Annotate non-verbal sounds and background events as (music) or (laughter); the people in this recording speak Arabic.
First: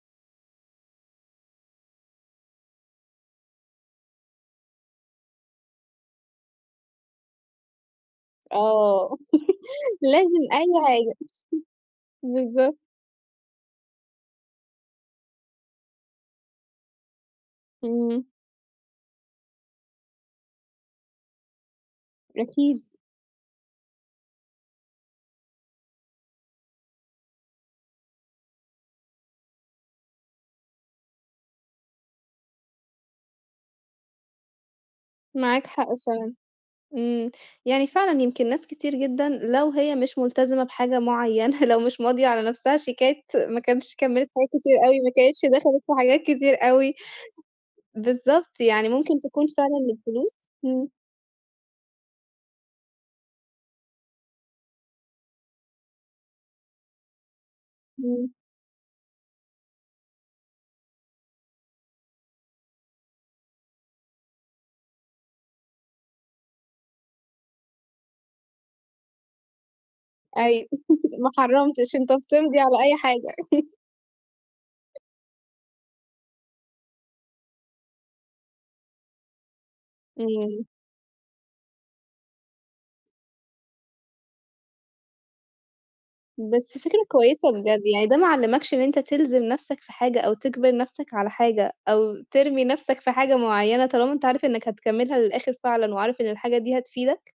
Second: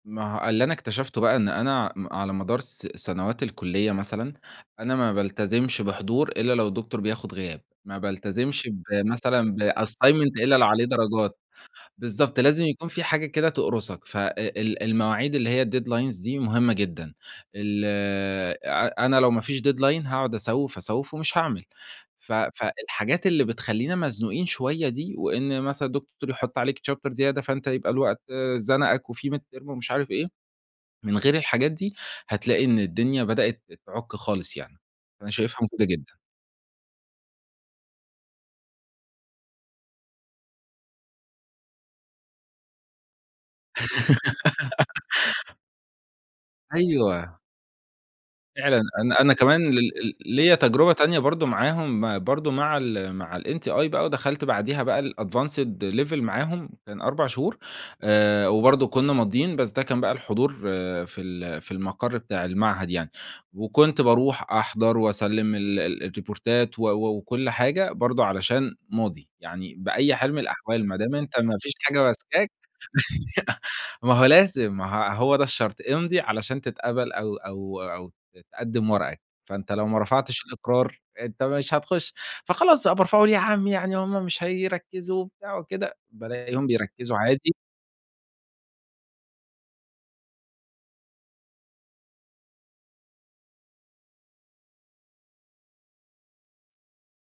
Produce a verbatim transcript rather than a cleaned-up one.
ما هو اللي أنا اكتشفته بقى إن أنا م على مدار س سنوات الكُلّية مثلًا أنا ما بالتزمش بحضور إلا لو الدكتور بياخد غياب، ما بالتزمش آه بمثلًا (laughs) بassignment لازم إلا اللي عليه أي حاجة. درجات، (chuckles) بالضبط، لازم بالضبط. يكون في حاجة كده تقرُصك. ف أ ال المواعيد اللي هي الdeadlines دي مهمة جدًا، ال امم. ع أنا لو ما فيش deadline هاقعد أسوِّف، أسوِّف، ومش هاعمل. ف أكيد. فالحاجات اللي بتخلّينا مزنوقين شوية دي وإن مثلًا دكتور يحط عليك chapter زيادة فأنت يبقى الوقت زنقك وفي midterm ومش عارف إيه، من غير الحاجات دي هتلاقي إن الدنيا بدأت تعُك خالص يعني. فأنا شايفها معاك مفيدة حق جدًا. فعلًا. امم، يعني فعلًا يمكن ناس كتير جدًا لو هي مش ملتزمة بحاجة معينة لو مش ماضية على نفسها شيكات ما كانش كمّلِت حاجات كتير أوي (giggles) ما كانتش دخلِت في حاجات كتير أوي. أيوه. بالضبط، فعلًا، يعني ممكن أنا أنا تكون كمان ل فعلًا ل الفلوس ليّا إمم. تجربة تانية برضه معاهم برضه مع ال مع الMTI بقى ودخلت بعديها بقى الadvanced level معاهم، كان أربع شهور، إمم. آآ وبرضه كنّا ماضيين بس ده كان بقى الحضور في ال في المقر بتاع المعهد يعني، وكنت باروح أحضر وأسلِّم ال ال الريبورتات و و وكل حاجة برضه علشان ماضي يعني. بأي حال من أيوه الأحوال ما دام (laughs) ما أنت ما فيش حرّمتش حاجة أنت، ماسكاك بتمضي على أي حاجة. (chuckles) (laughs) ما هو لازم ما ه هو ده الشرط، امضِ علشان تتقبل أو أو أو ت تقدّم ورقك، فأنت لو ما رفعتش إمم. الإقرار أنت مش هتخش، فخلاص بقى أبقى أرفعه ليه يا عمّي؟ يعني هُم مش هيركزوا وبتاع وكده، بالاقيهم بس فكرة بيركزوا كويسة عادي. بجد، يعني ده ما علّمكش إن أنت تلزِم نفسك في حاجة، أو تجبر نفسك على حاجة، أو ترمي نفسك في حاجة معينة طالما أنت عارف إنك هتكملها للآخر فعلًا وعارف إن الحاجة دي هتفيدك؟